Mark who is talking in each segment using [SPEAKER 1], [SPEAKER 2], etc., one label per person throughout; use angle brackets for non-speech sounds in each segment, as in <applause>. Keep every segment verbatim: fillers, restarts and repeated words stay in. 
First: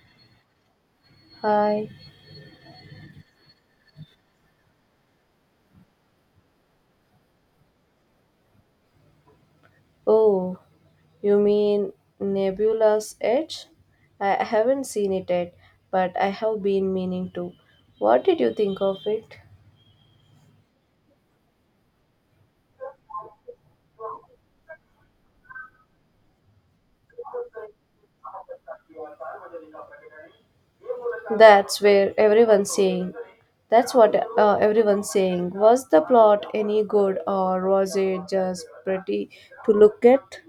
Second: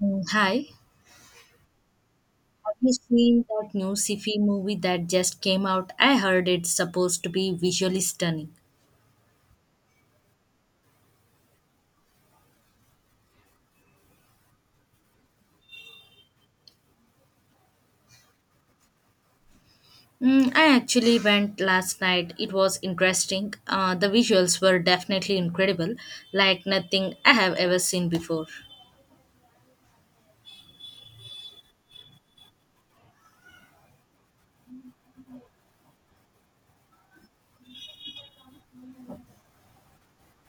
[SPEAKER 1] Mm, Hi,
[SPEAKER 2] Hi.
[SPEAKER 1] have you seen that new sci-fi movie that just came out? I heard it's supposed to be visually stunning.
[SPEAKER 2] Oh, you mean Nebula's Edge? I haven't seen it yet, but I have been meaning to. What did you think of it?
[SPEAKER 1] Mm, I actually went last night. It was interesting. Uh, the visuals were definitely incredible, like nothing I have ever seen before.
[SPEAKER 2] That's where everyone's saying. That's what uh, everyone's saying. Was the plot any good or was it just pretty to look at?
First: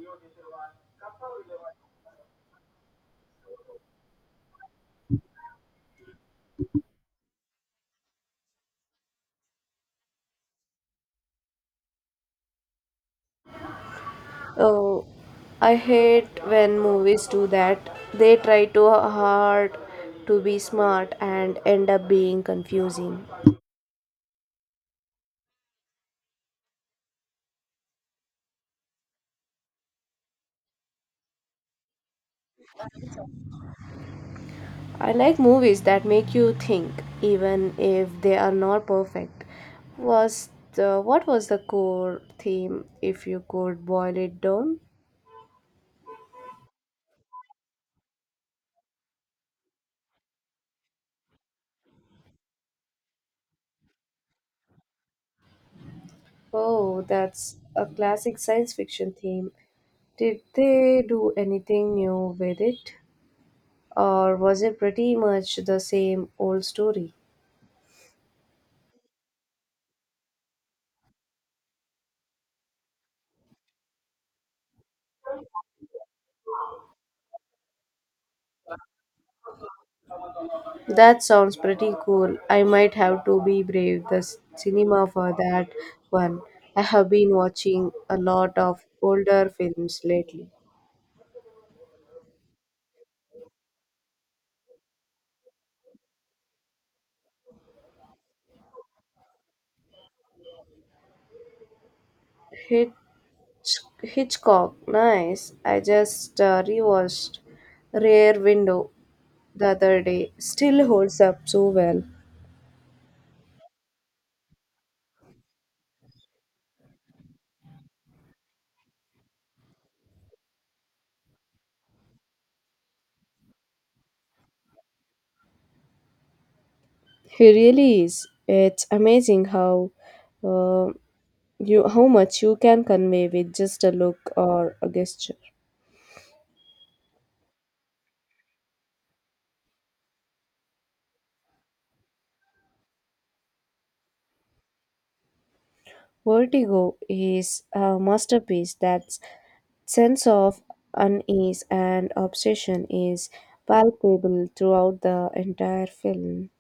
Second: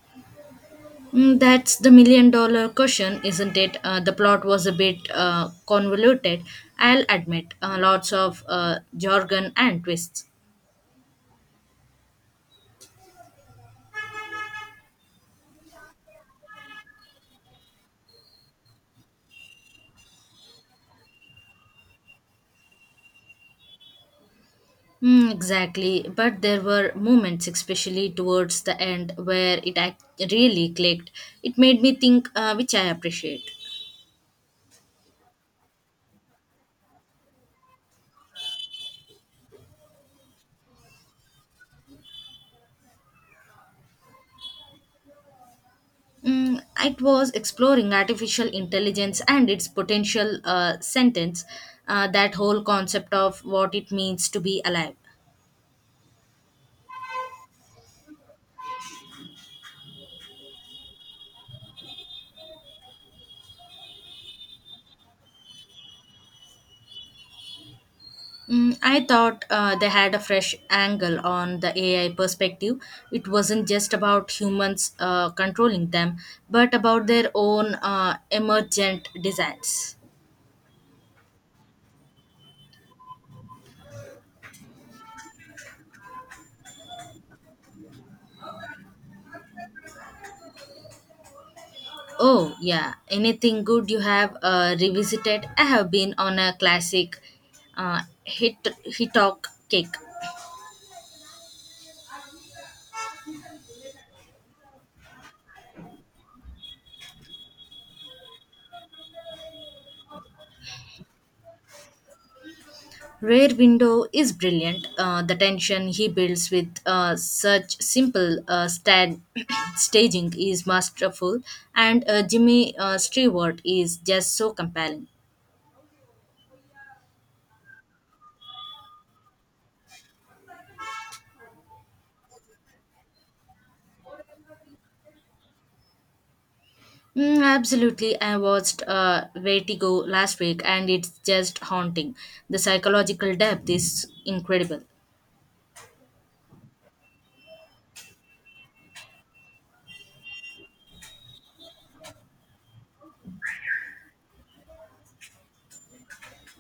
[SPEAKER 1] Mm, that's the million dollar question, isn't it? Uh, the plot was a bit uh, convoluted, I'll admit. Uh, lots of uh, jargon and twists.
[SPEAKER 2] Oh, I hate when movies do that. They try too hard to be smart and end up being confusing.
[SPEAKER 1] Mm, exactly. But there were moments, especially towards the end, where it act- really clicked. It made me think, uh, which I appreciate.
[SPEAKER 2] I like movies that make you think, even if they are not perfect. Was the what was the core theme, if you could boil it down?
[SPEAKER 1] Mm, it was exploring artificial intelligence and its potential uh, sentence, uh, that whole concept of what it means to be alive.
[SPEAKER 2] Oh, that's a classic science fiction theme. Did they do anything new with it, or was it pretty much the same old story?
[SPEAKER 1] Mm, I thought uh, they had a fresh angle on the A I perspective. It wasn't just about humans uh, controlling them, but about their own uh, emergent designs.
[SPEAKER 2] That sounds pretty cool. I might have to be brave the s- cinema for that one. I have been watching a lot of older films lately.
[SPEAKER 1] Oh, yeah. Anything good you have uh, revisited? I have been on a classic uh, hit Hitok kick.
[SPEAKER 2] Hitch, Hitchcock, nice. I just uh, rewatched Rear Window the other day. Still holds up so well.
[SPEAKER 1] Rare Window is brilliant. Uh, the tension he builds with uh, such simple uh, stand <coughs> <clears throat> staging is masterful, and uh, Jimmy uh, Stewart is just so compelling.
[SPEAKER 2] He really is. It's amazing how uh, you how much you can convey with just a look or a gesture.
[SPEAKER 1] Mm, absolutely. I watched uh, Vertigo last week and it's just haunting. The psychological depth is incredible.
[SPEAKER 2] Vertigo is a masterpiece. That sense of unease and obsession is palpable throughout the entire film.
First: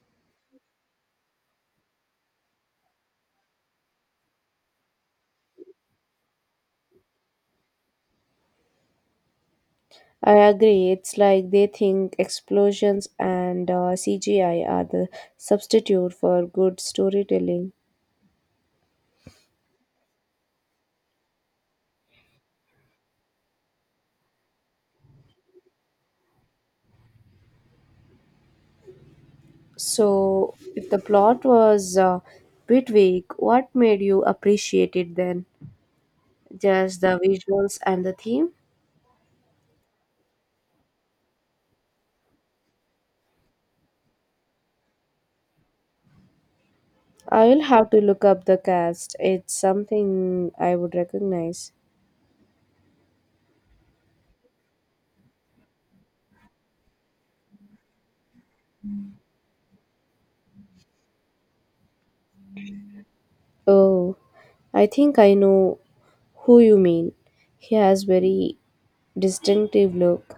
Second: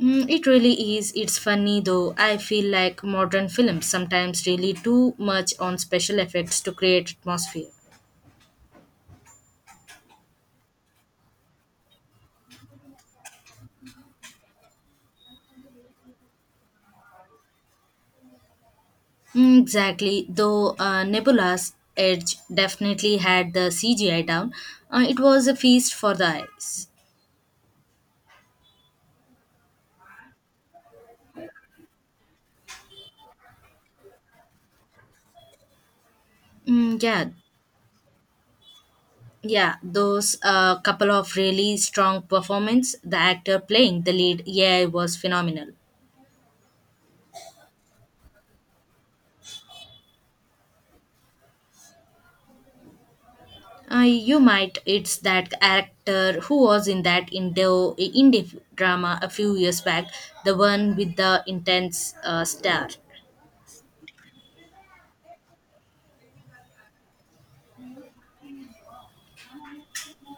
[SPEAKER 1] Mm, it really is. It's funny though. I feel like modern films sometimes really too much on special effects to create atmosphere.
[SPEAKER 2] I agree. It's like they think explosions and uh, C G I are the substitute for good storytelling.
[SPEAKER 1] Mm, exactly. Though uh, Nebula's Edge definitely had the C G I down, uh, it was a feast for the eyes.
[SPEAKER 2] So, if the plot was a bit weak, what made you appreciate it then?
[SPEAKER 1] Mm,
[SPEAKER 2] Just the
[SPEAKER 1] yeah,
[SPEAKER 2] visuals and the theme?
[SPEAKER 1] yeah. Those uh, couple of really strong performance. The actor playing the lead, yeah, was phenomenal.
[SPEAKER 2] I will have to look up the cast. It's something I would recognize.
[SPEAKER 1] Uh, you might. It's that actor who was in that Indo indie drama a few years back, the one with the intense uh, star.
[SPEAKER 2] Oh, I think I know who you mean. He has very distinctive look.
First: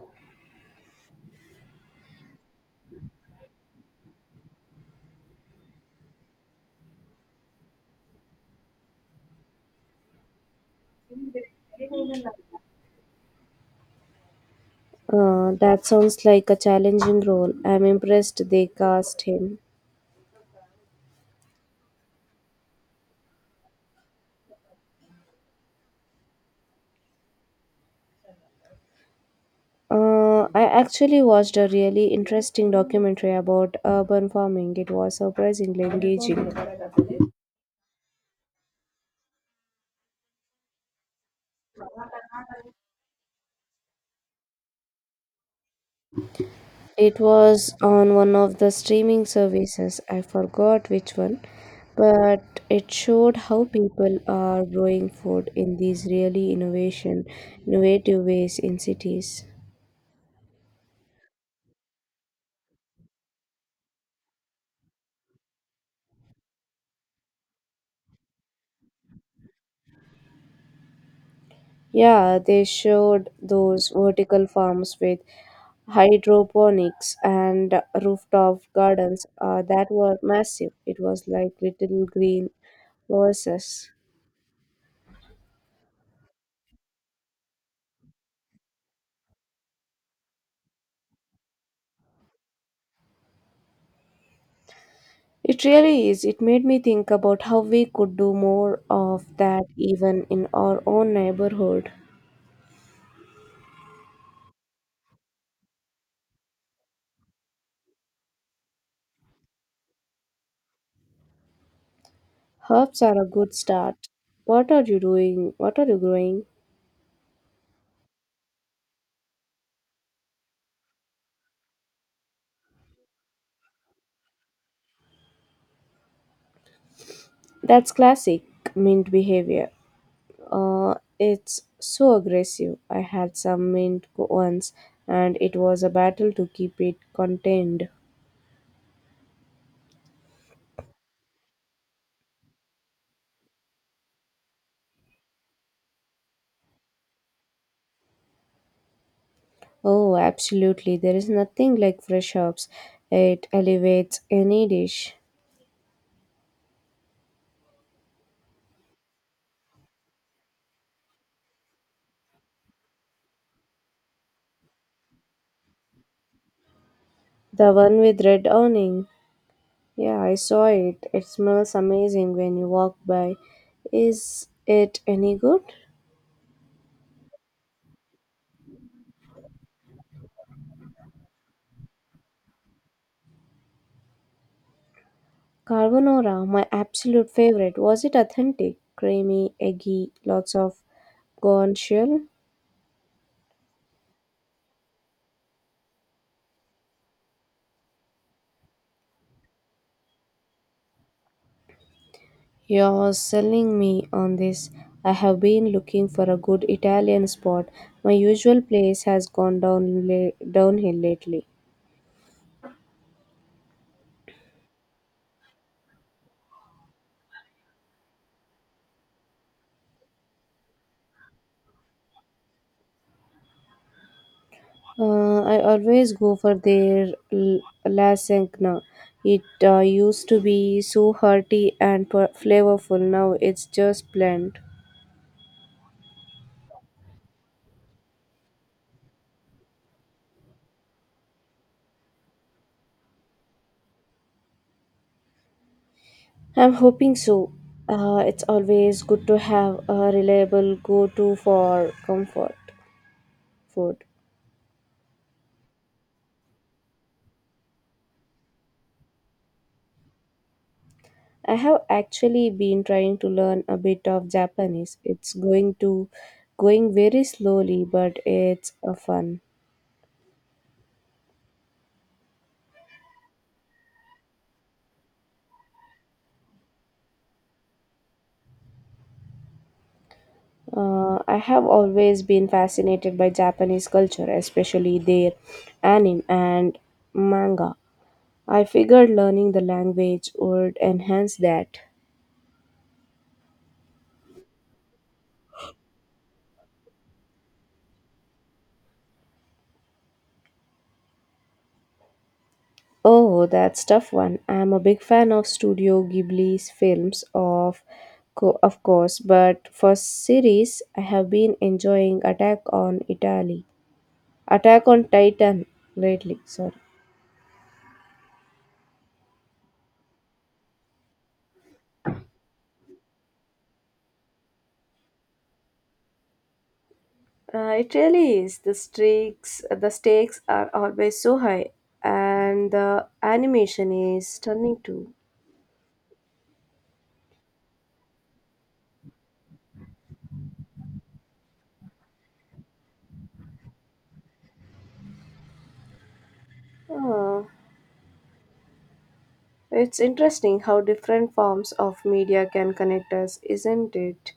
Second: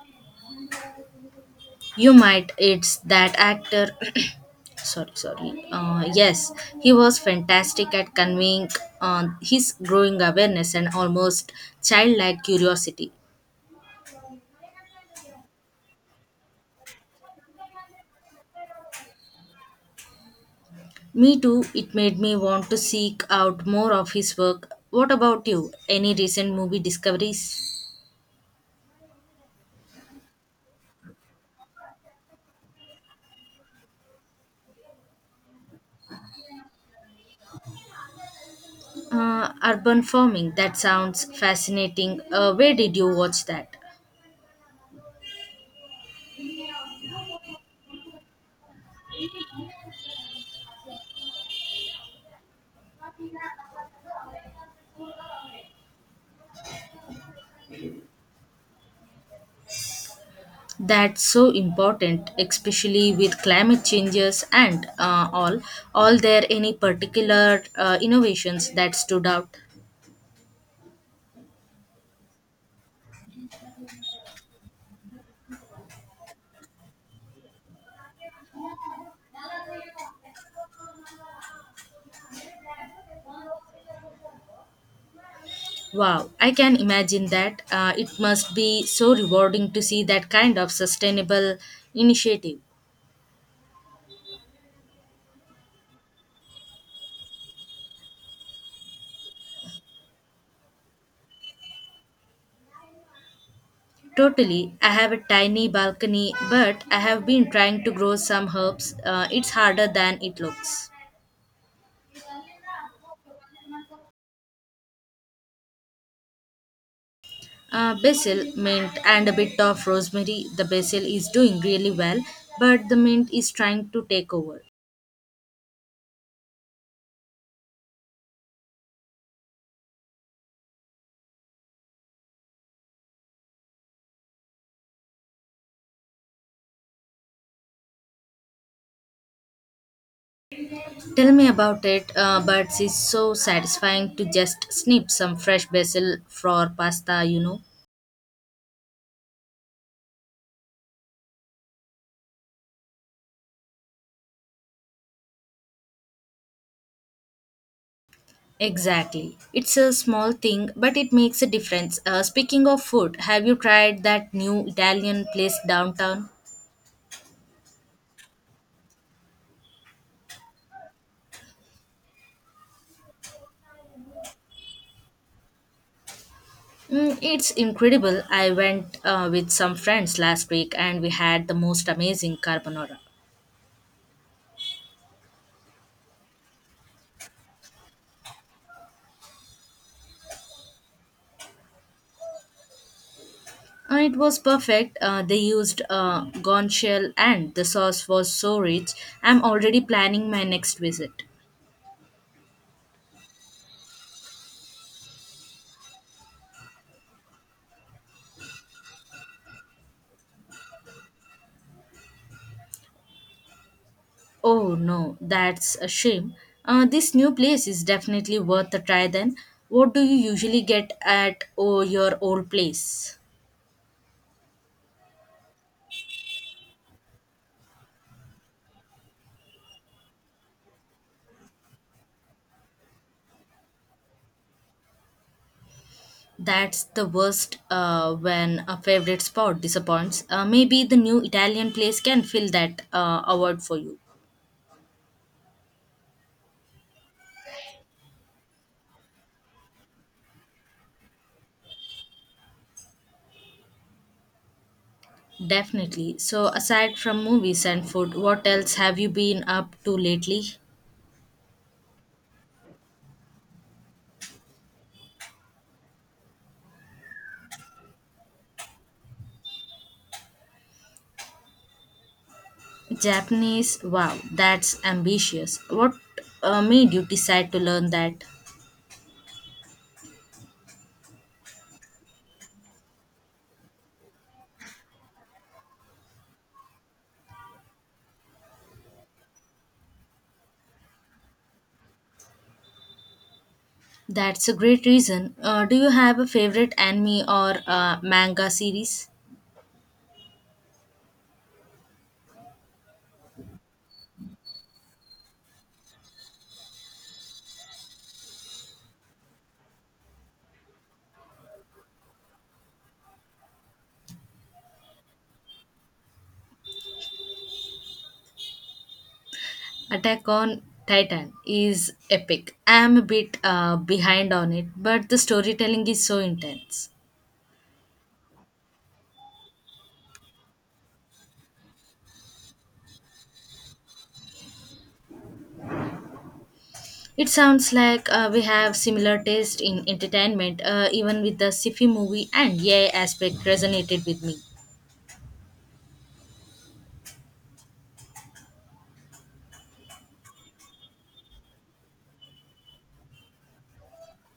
[SPEAKER 1] You might. It's that actor. <coughs> <clears throat> sorry, sorry. Uh, yes, he was fantastic at conveying uh, his growing awareness and almost childlike curiosity.
[SPEAKER 2] Uh, that sounds like a challenging role. I'm impressed they cast him.
[SPEAKER 1] Me too. It made me want to seek out more of his work. What about you? Any recent movie discoveries?
[SPEAKER 2] Uh, I actually watched a really interesting documentary about urban farming. It was surprisingly engaging.
[SPEAKER 1] Uh, urban farming, that sounds fascinating. Uh, where did you watch that?
[SPEAKER 2] It was on one of the streaming services, I forgot which one, but it showed how people are growing food in these really innovation, innovative ways in cities.
[SPEAKER 1] That's so important, especially with climate changes and uh, all. All there any particular uh, innovations that stood out?
[SPEAKER 2] Yeah, they showed those vertical farms with hydroponics and rooftop gardens uh, that were massive. It was like little green oases.
[SPEAKER 1] Wow, I can imagine that. Uh, it must be so rewarding to see that kind of sustainable initiative.
[SPEAKER 2] It really is. It made me think about how we could do more of that even in our own neighborhood.
[SPEAKER 1] Totally. I have a tiny balcony, but I have been trying to grow some herbs. Uh, it's harder than it looks.
[SPEAKER 2] Herbs are a good start. What are you doing? What are you growing?
[SPEAKER 1] Uh, basil, mint, and a bit of rosemary. The basil is doing really well, but the mint is trying to take over.
[SPEAKER 2] That's classic mint behavior. Uh, it's so aggressive. I had some mint once, and it was a battle to keep it contained.
[SPEAKER 1] Tell me about it, uh, but it's so satisfying to just snip some fresh basil for pasta, you know.
[SPEAKER 2] Oh, absolutely. There is nothing like fresh herbs. It elevates any dish.
[SPEAKER 1] Exactly. It's a small thing, but it makes a difference. Uh, speaking of food, have you tried that new Italian place downtown?
[SPEAKER 2] The one with red awning. Yeah, I saw it. It smells amazing when you walk by. Is it any good?
[SPEAKER 1] Mm, it's incredible. I went uh, with some friends last week and we had the most amazing carbonara.
[SPEAKER 2] Carbonara, my absolute favorite. Was it authentic? Creamy, eggy, lots of corn shell.
[SPEAKER 1] Uh, it was perfect. Uh, they used uh, gone shell and the sauce was so rich. I'm already planning my next visit.
[SPEAKER 2] You're selling me on this. I have been looking for a good Italian spot. My usual place has gone down la- downhill lately.
[SPEAKER 1] Oh no, that's a shame. Uh, this new place is definitely worth a try then. What do you usually get at oh, your old place?
[SPEAKER 2] Uh, I always go for their l- lasagna. It uh, used to be so hearty and per- flavorful. Now it's just bland.
[SPEAKER 1] That's the worst uh, when a favorite spot disappoints. Uh, maybe the new Italian place can fill that uh, award for you.
[SPEAKER 2] I'm hoping so. Uh, it's always good to have a reliable go-to for comfort food.
[SPEAKER 1] Definitely. So, aside from movies and food, what else have you been up to lately?
[SPEAKER 2] I have actually been trying to learn a bit of Japanese. It's going to going very slowly, but it's a fun.
[SPEAKER 1] Japanese, wow, that's ambitious. What uh, made you decide to learn that?
[SPEAKER 2] Uh, I have always been fascinated by Japanese culture, especially their anime and manga. I figured learning the language would enhance that.
[SPEAKER 1] That's a great reason. Uh, do you have a favorite anime or uh, manga series?
[SPEAKER 2] Oh, that's tough one. I'm a big fan of Studio Ghibli's films, of co- of course, but for series, I have been enjoying Attack on Italy, Attack on Titan lately. Sorry.
[SPEAKER 1] Attack on Titan is epic. I'm a bit uh, behind on it, but the storytelling is so intense.
[SPEAKER 2] Uh, it really is. The stakes, the stakes are always so high, and the animation is stunning too.
[SPEAKER 1] It sounds like uh, we have similar taste in entertainment, uh, even with the sci-fi movie and yeah aspect resonated with me.
[SPEAKER 2] Oh, it's interesting how different forms of media can connect us, isn't it?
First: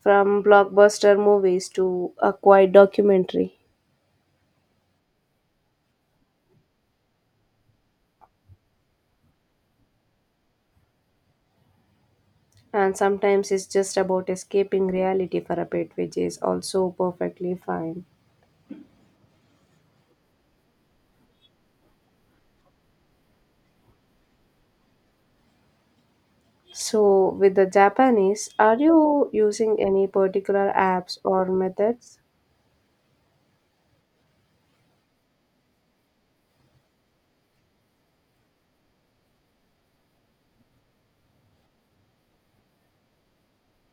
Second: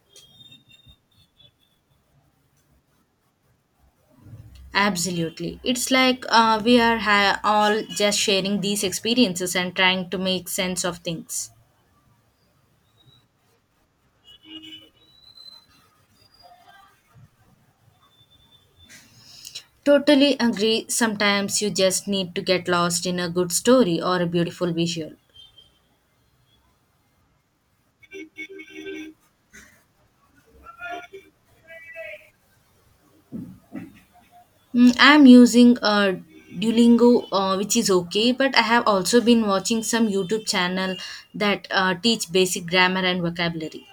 [SPEAKER 2] From blockbuster movies to a quiet documentary.
[SPEAKER 1] Absolutely. It's like uh, we are ha- all just sharing these experiences and trying to make sense of things.
[SPEAKER 2] And sometimes it's just about escaping reality for a bit, which is also perfectly fine.
[SPEAKER 1] Totally agree. Sometimes you just need to get lost in a good story or a beautiful visual.
[SPEAKER 2] So, with the Japanese, are you using any particular apps or methods?
[SPEAKER 1] Mm, I'm using uh, Duolingo, uh, which is okay, but I have also been watching some YouTube channel that uh, teach basic grammar and vocabulary.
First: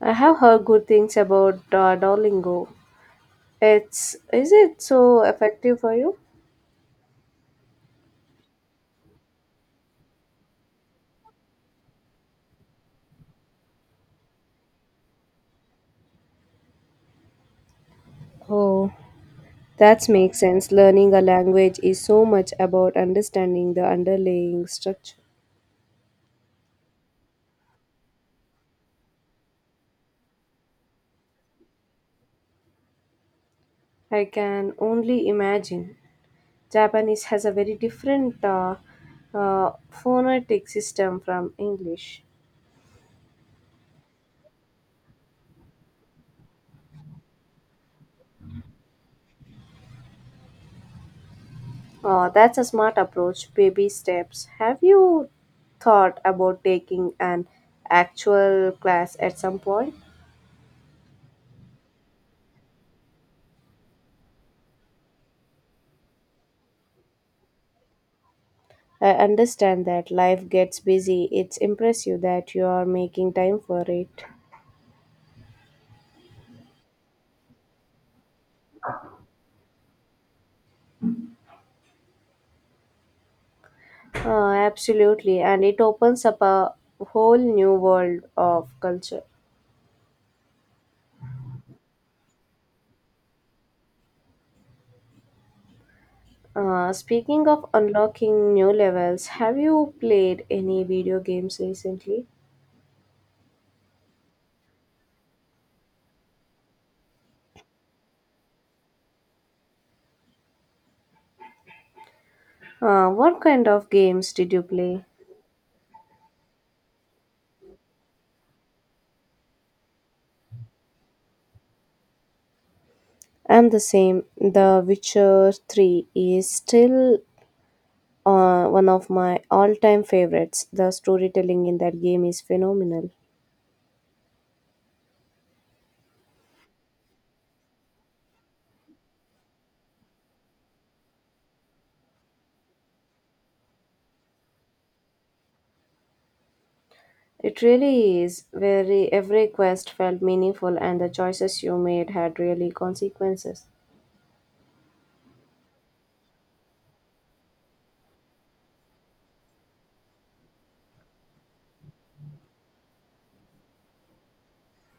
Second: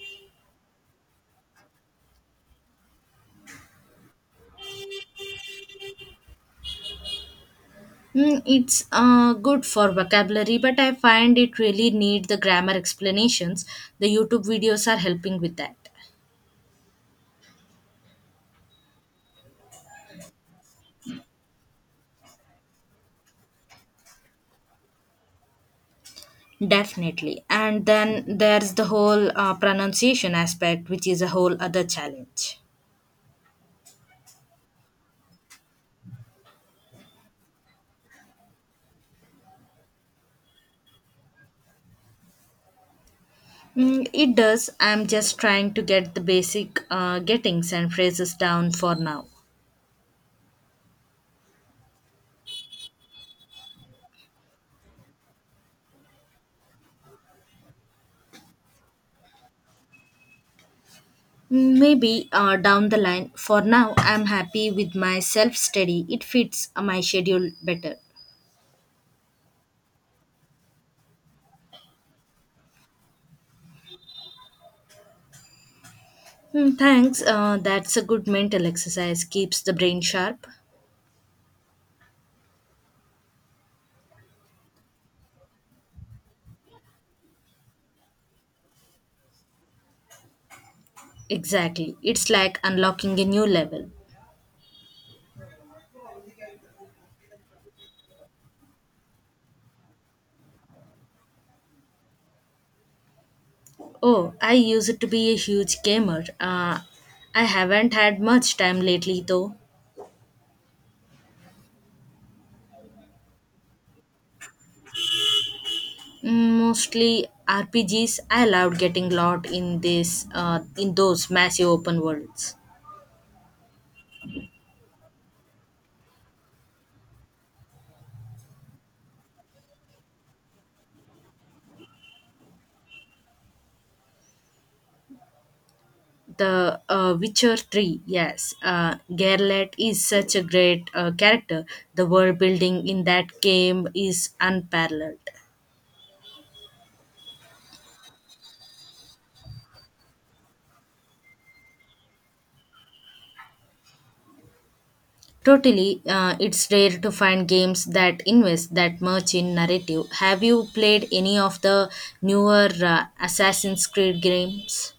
[SPEAKER 2] I have heard good things about uh, Duolingo. It's is it so effective for you?
[SPEAKER 1] Hmm, it's uh, good for vocabulary, but I find it really need the grammar explanations. The YouTube videos are helping with that.
[SPEAKER 2] Oh, that makes sense. Learning a language is so much about understanding the underlying structure.
[SPEAKER 1] Definitely. And then there's the whole uh, pronunciation aspect, which is a whole other challenge.
[SPEAKER 2] I can only imagine. Japanese has a very different uh, uh, phonetic system from English.
[SPEAKER 1] Mm, it does. I'm just trying to get the basic uh, gettings and phrases down for now.
[SPEAKER 2] Oh, that's a smart approach, baby steps. Have you thought about taking an actual class at some point?
[SPEAKER 1] Mm, Maybe uh, down the line. For now, I'm happy with my self study. It fits uh, my schedule better.
[SPEAKER 2] I understand that life gets busy. It's impressive that you are making time for it.
[SPEAKER 1] Hmm, Thanks. Uh, that's a good mental exercise. Keeps the brain sharp.
[SPEAKER 2] Uh, absolutely, and it opens up a whole new world of culture.
[SPEAKER 1] Exactly. It's like unlocking a new level.
[SPEAKER 2] Uh, speaking of unlocking new levels, have you played any video games recently?
[SPEAKER 1] Oh, I used to be a huge gamer. Uh, I haven't had much time lately though.
[SPEAKER 2] Uh, what kind of games did you play?
[SPEAKER 1] Mm, Mostly R P Gs. I loved getting lost in this, uh, in those massive open worlds.
[SPEAKER 2] I'm the same. The Witcher three is still uh, one of my all time favorites. The storytelling in that game is phenomenal.
[SPEAKER 1] The uh, Witcher three, yes. Uh, Geralt is such a great uh, character. The world building in that game is unparalleled.
[SPEAKER 2] It really is. Very, every quest felt meaningful, and the choices you made had really consequences.
[SPEAKER 1] Totally, uh, it's rare to find games that invest that much in narrative. Have you played any of the newer uh, Assassin's Creed games?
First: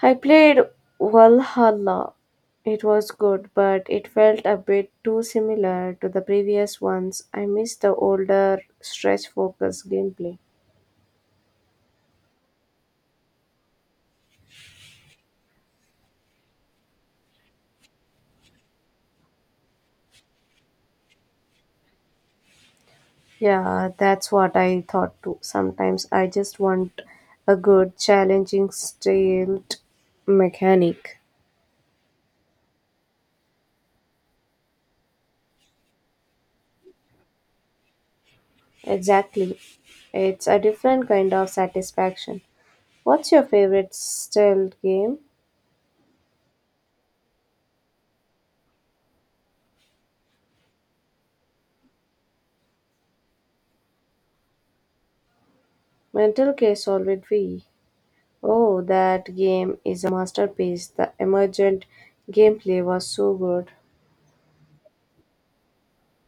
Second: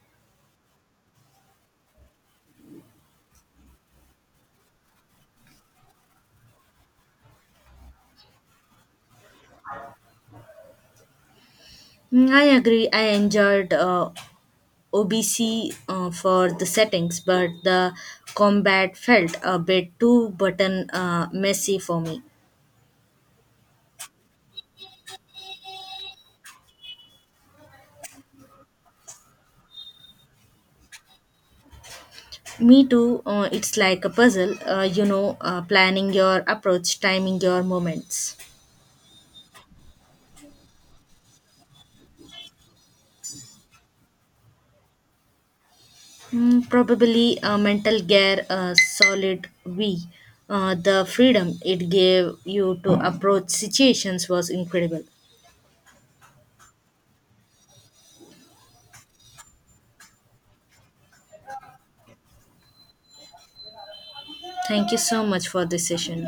[SPEAKER 2] I played Valhalla. It was good, but it felt a bit too similar to the previous ones. I missed the older, stress focused gameplay.
[SPEAKER 1] Mm, I agree. I enjoyed uh, O B C uh, for the settings, but the combat felt a bit too button uh, messy for me.
[SPEAKER 2] Yeah, that's what I thought too. Sometimes I just want a good, challenging, stealth mechanic.
[SPEAKER 1] Me too. Uh, it's like a puzzle, uh, you know, uh, planning your approach, timing your moments.
[SPEAKER 2] Exactly. It's a different kind of satisfaction. What's your favorite stealth game?
[SPEAKER 1] Mm, probably a mental gear, a solid V. Uh, the freedom it gave you to approach situations was incredible.
[SPEAKER 2] Mental Case Solid V. Oh, that game is a masterpiece. The emergent gameplay was so good.
[SPEAKER 1] Thank you so much for this session.